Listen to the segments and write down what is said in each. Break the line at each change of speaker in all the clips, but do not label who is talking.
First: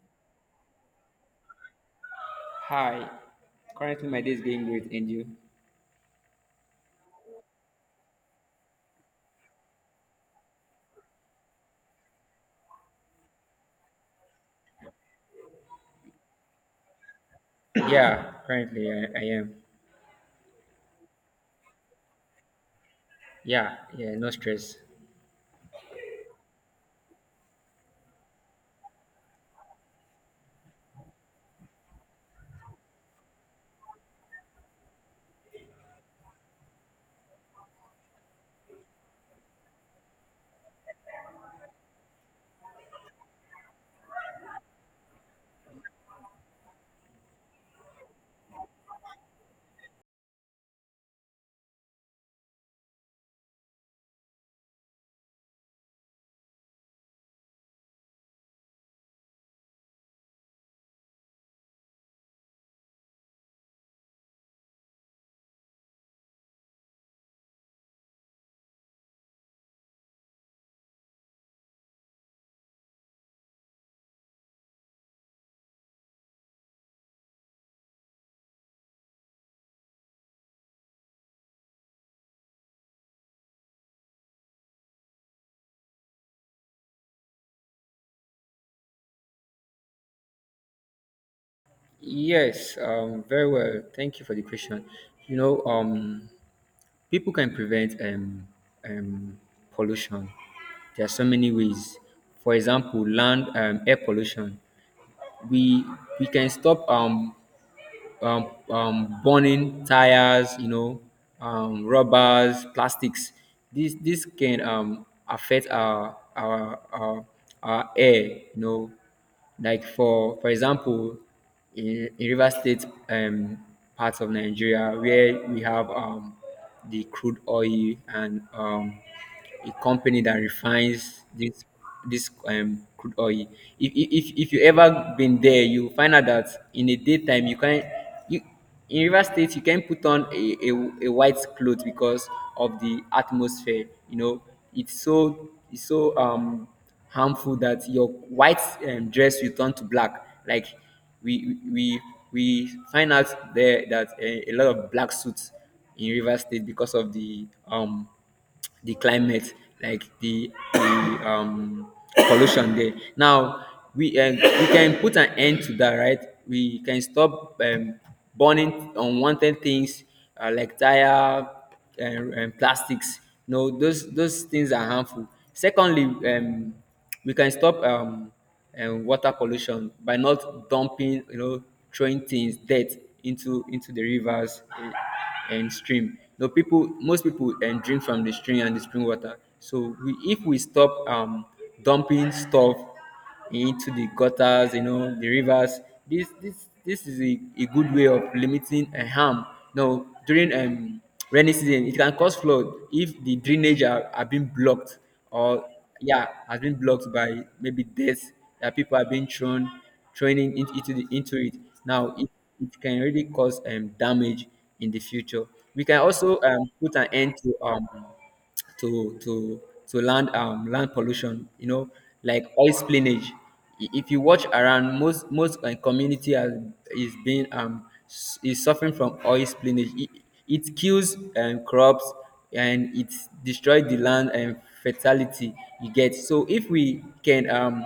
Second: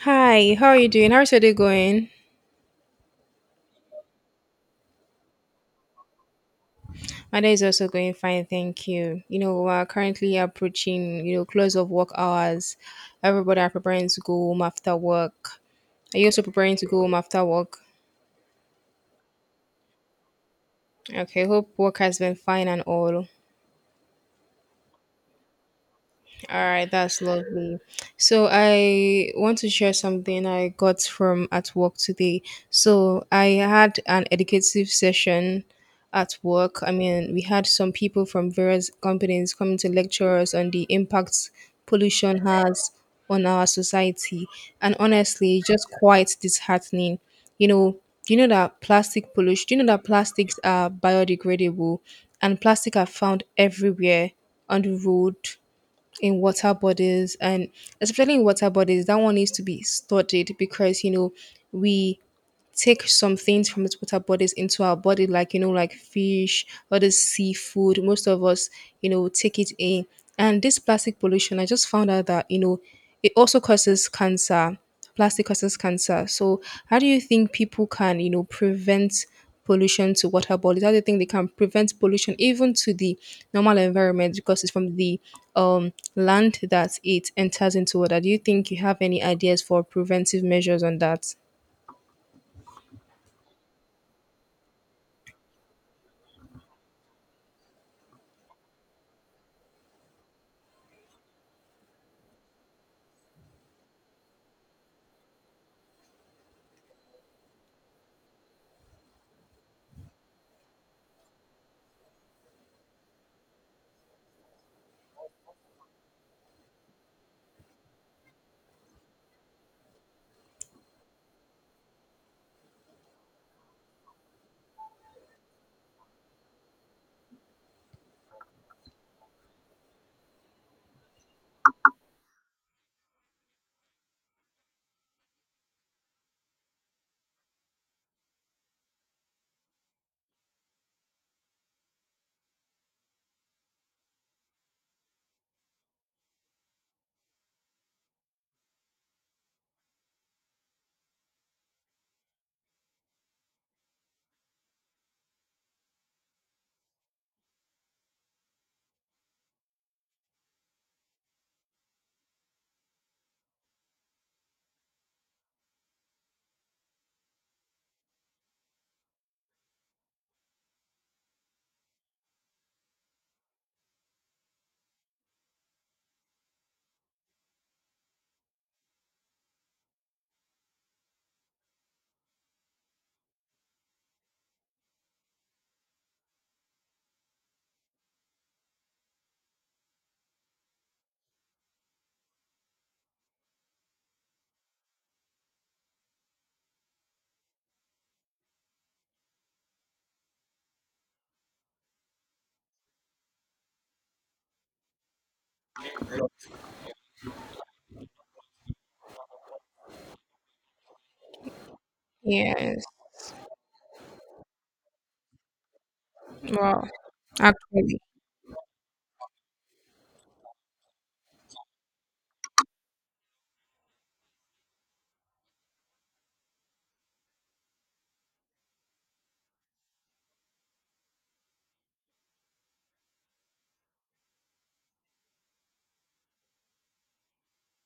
Hi, how are you doing? How's your day going?
Hi. Currently, my day is going great, and you?
My day is also going fine, thank you. We're currently approaching, close of work hours. Everybody are preparing to go home after work. Are you also preparing to go home after work?
Yeah, currently I am.
Okay, hope work has been fine and all.
Yeah, yeah, no stress.
All right, that's lovely. So I want to share something I got from at work today. So I had an educative session at work. I mean, we had some people from various companies coming to lecture us on the impacts pollution has on our society. And honestly, just quite disheartening. You know, you know that plastic pollution, you know that plastics are biodegradable and plastic are found everywhere on the road in water bodies and especially in water bodies that one needs to be studied because you know we take some things from these water bodies into our body, like like fish, other seafood. Most of us, take it in. And this plastic pollution, I just found out that you know, it also causes cancer. Plastic causes cancer. So, how do you think people can, prevent pollution to water bodies? How do you think they can prevent pollution even to the normal environment because it's from the land that it enters into water? Do you think you have any ideas for preventive measures on that?
Yes, very well. Thank you for the question. You know, um, People can prevent um, pollution. There are so many ways. For example, land, air pollution. We we can stop burning tires, rubbers, plastics. This can affect our air, you know. Like for example, in River State, parts of Nigeria where we have, the crude oil, and a company that refines this crude oil. If you ever been there, you find out that in the daytime you can you in River State you can put on a white cloth because of the atmosphere. You know, it's so harmful that your white, dress will turn to black. Like we we we find out there that a lot of black suits in River State because of the climate, like the um pollution there. Now we, we can put an end to that, right? We can stop, burning unwanted things, like tire and plastics. No, those things are harmful. Secondly, we can stop and water pollution by not dumping, you know, throwing things, dirt into the rivers, eh, and stream. No people, most people and drink from the stream and the spring water. So we, if we stop, dumping stuff into the gutters, you know, the rivers, this is a good way of limiting a harm. Now during, rainy season, it can cause flood if the drainage are being blocked, or yeah, has been blocked by maybe death that people have been thrown training into it now, it
Yes.
can really cause, damage in the future. We can also,
Wow,
put an end to,
actually,
to to to land, land pollution, you know, like oil spillage. If you watch around, most community has is being is suffering from oil spillage. It kills, crops and it destroy the land and fertility, you get. So if we can,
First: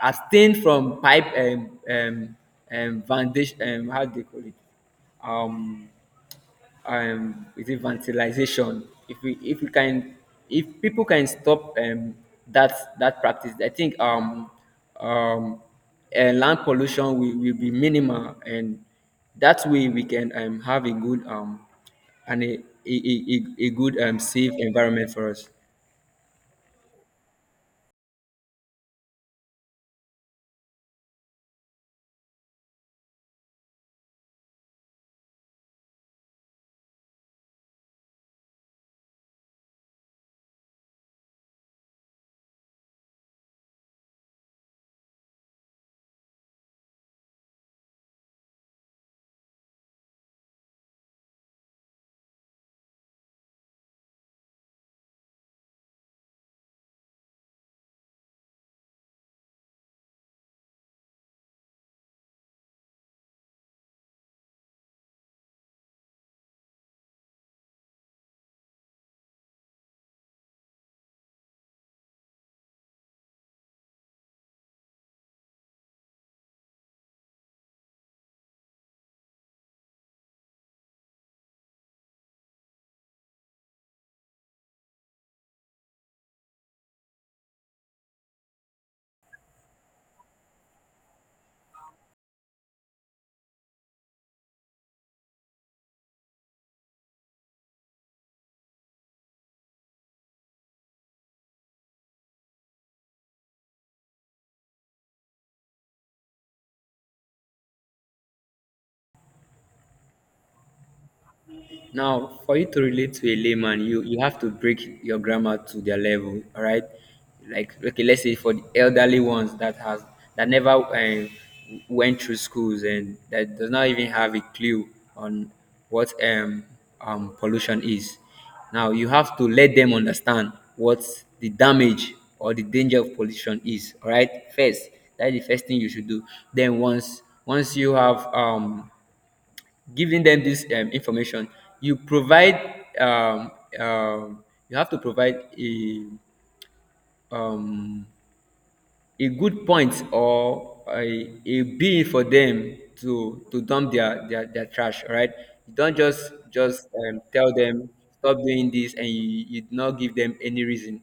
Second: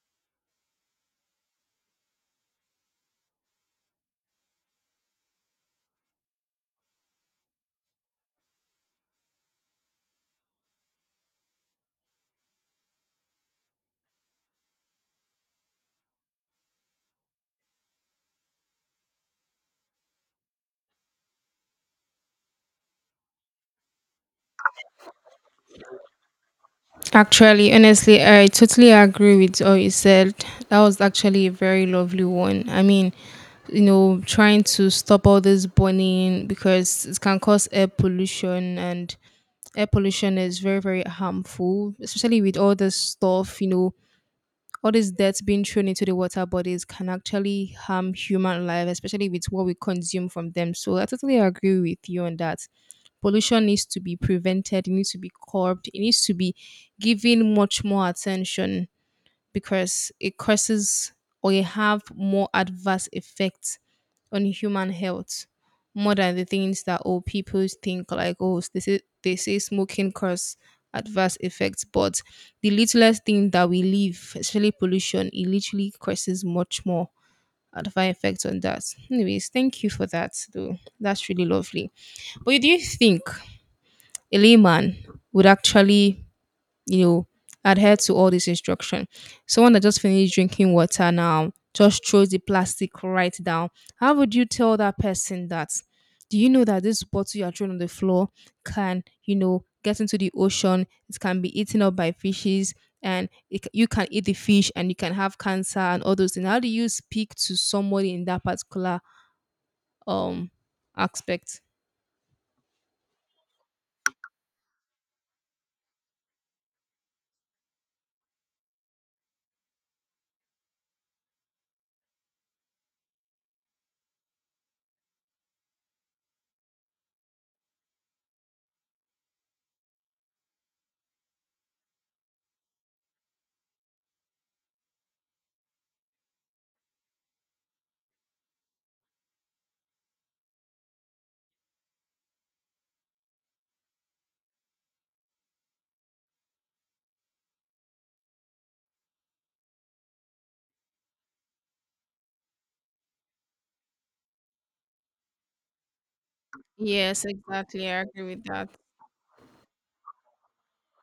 abstain from pipe, foundation, um, how do they call it, um is it vandalization? If we can, if people can stop, that, that practice, I think, um land pollution will be minimal, and that way we can, have a good, um, and a good, safe environment for us.
actually, honestly, I totally agree with all you said. That was actually a very lovely one. I mean, trying to stop all this burning because it can cause air pollution, and air pollution is very, very harmful, especially with all this stuff, All these deaths being thrown into the water bodies can actually harm human life, especially with what we consume from them. So I totally agree with you on that. Pollution needs to be prevented, it needs to be curbed, it needs to be given much more attention because it causes or it have more adverse effects on human health more than the things that old people think like oh they say smoking cause adverse effects but the littlest thing that we leave especially pollution it literally causes much more adverse effects on that. Anyways, thank you for that though, that's really lovely. But do you think a layman would actually, you know, adhere to all this instruction. Someone that just finished drinking water now just throws the plastic right down. How would you tell that person that? Do you know that this bottle you are throwing on the floor can, get into the ocean? It can be eaten up by fishes, and you can eat the fish, and you can have cancer and all those things. How do you speak to somebody in that particular um aspect?
Now, for you to relate to a layman, you have to break your grammar to their level, all right? Like, okay, let's say for the elderly ones that has that never, went through schools and that does not even have a clue on what, pollution is. Now, you have to let them understand what the damage or the danger of pollution is, all right? First, that is the first thing you should do. Then once you have, giving them this, information, you provide, you have to provide a, um, a good point or a bill for them to dump their trash, all right? You don't just
Yes,
tell them
exactly. I agree
stop
with that.
doing this, and you do not give them any reason,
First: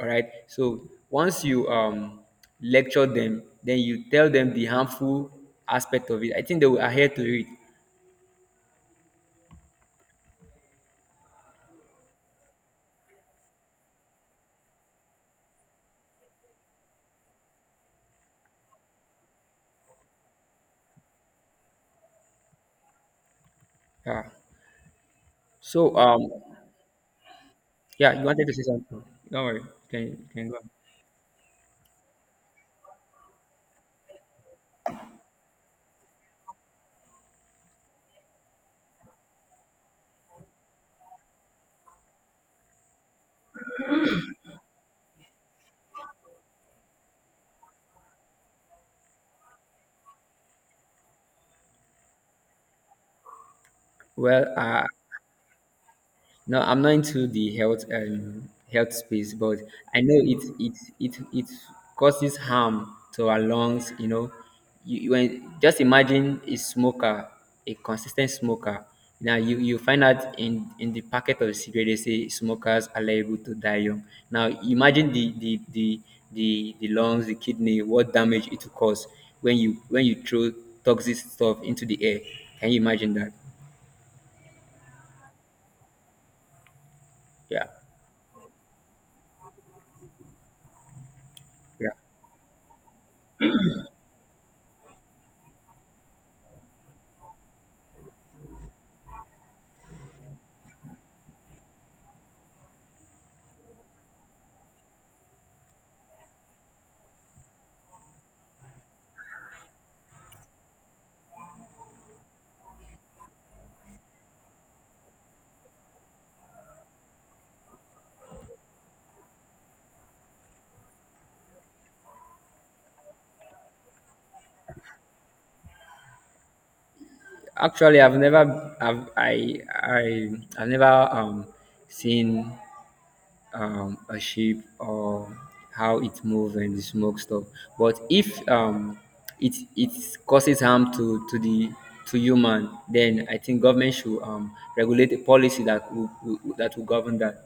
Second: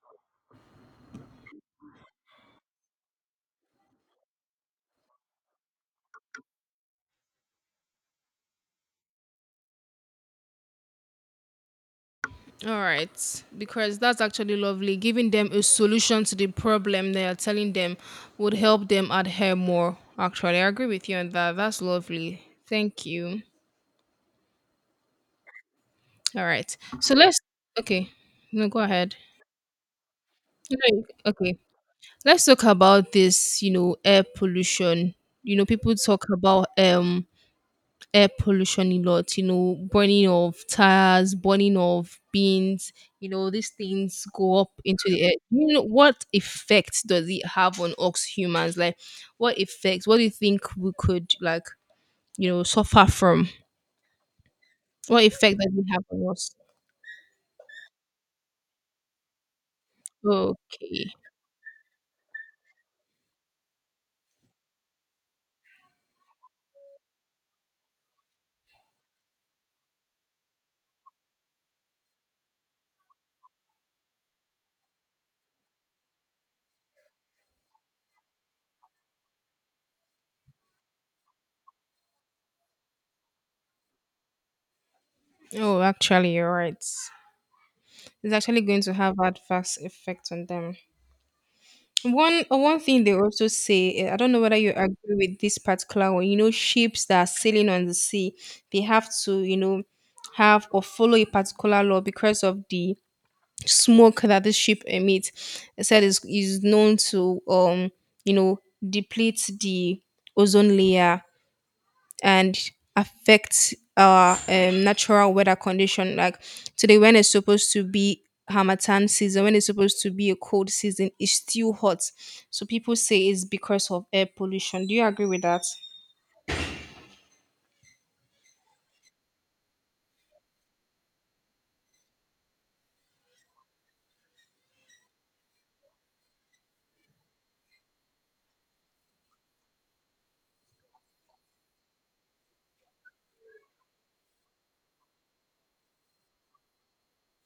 all right? So once you, lecture them, then you tell them the harmful aspect of it, I think they will adhere to it.
All right, because that's actually lovely. Giving them a solution to the problem they are telling them would help them adhere more. Actually, I agree with you on that. That's lovely. Thank you.
Yeah. So,
All right, so let's Okay.
yeah, you wanted to say
No, go
something.
ahead.
Don't worry. You can go on?
No. Okay, let's talk about this. You know, air pollution. You know, people talk about air pollution a lot, burning of tires, burning of beans, these things go up into the air. You know, what effect does it have on us humans? Like, what effects? What do you think we could, like, suffer from?
Well,
What effect does it have on us?
no, I'm not into the health, health space, but I know it it
Okay.
it it causes harm to our lungs. You know, you when, just imagine a smoker, a consistent smoker. Now you find out in the packet of cigarette they say smokers are liable to die young. Now imagine the lungs, the kidney, what damage it will cause when you throw toxic stuff into the air. Can you imagine that?
Oh, actually, you're right.
Yeah,
It's actually going to have adverse effect on them.
yeah.
One thing they also say, I don't know whether you agree with this particular one. You know, ships that are sailing on the sea, they have to, have or follow a particular law because of the smoke that the ship emits. It said is known to you know, deplete the ozone layer and affects our natural weather condition. Like today, when it's supposed to be Hamatan season, when it's supposed to be a cold season, it's still hot. So people say it's because of air pollution. Do you agree with that?
Actually, I've never, I've, I, I've never, seen, a ship or how it moves and the smoke stuff. But if, it it causes harm to the to human, then I think government should, regulate a policy that will that will govern that.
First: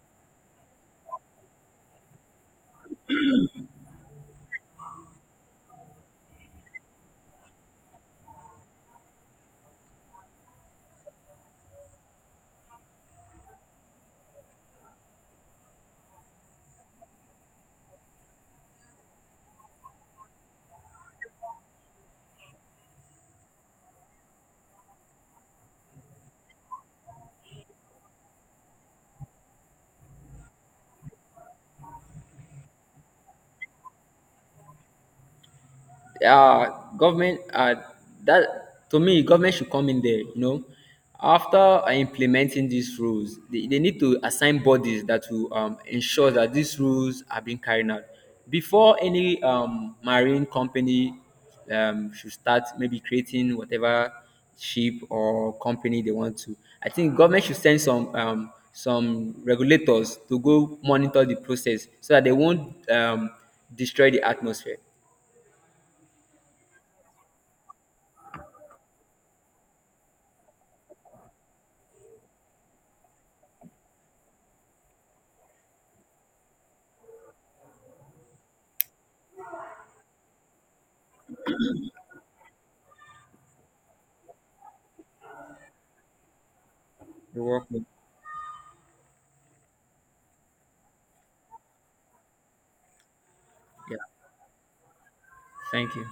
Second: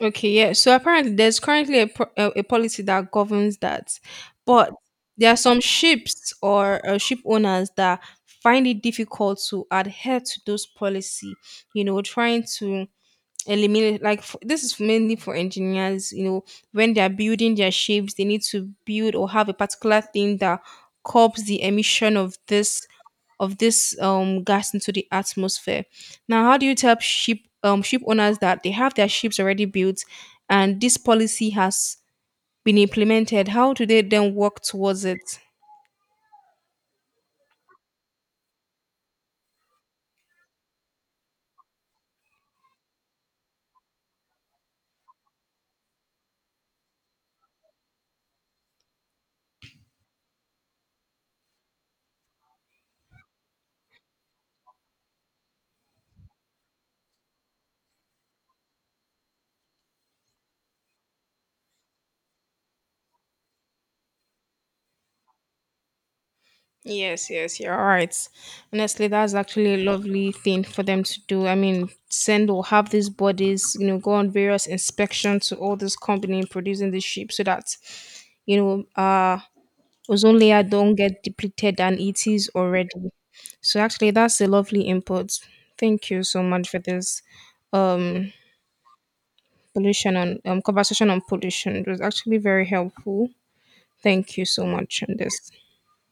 Okay, yeah. So apparently, there's currently a policy that governs that, but there are some ships or ship owners that find it difficult to adhere to those policy. You know, trying to eliminate like f this is mainly for engineers, you know, when they're building their shapes they need to build or have a particular thing that curbs the emission of this gas into the atmosphere. Now how do you tell ship owners that they have their ships already built and this policy has been implemented? How do they then work towards it?
Uh, government, that to me government should come in there, you know, after, implementing these rules, they need to assign bodies that will, ensure that these rules are being carried out before any, marine company, should start maybe creating whatever ship or company they want to. I think government should send some, some regulators to go monitor the process, so that they won't, destroy the atmosphere
Yes, yes, you're right. Honestly, that's actually a lovely thing for them to do. I mean, send or have these bodies, go on various inspections to all this company producing the ship so that, you know, uh, ozone layer don't get depleted and it is already. So actually, that's a lovely input. Thank you so much for this
they work with.
um pollution on conversation on pollution. It was actually very helpful.
Yeah.
Thank you so much on this.
Thank you.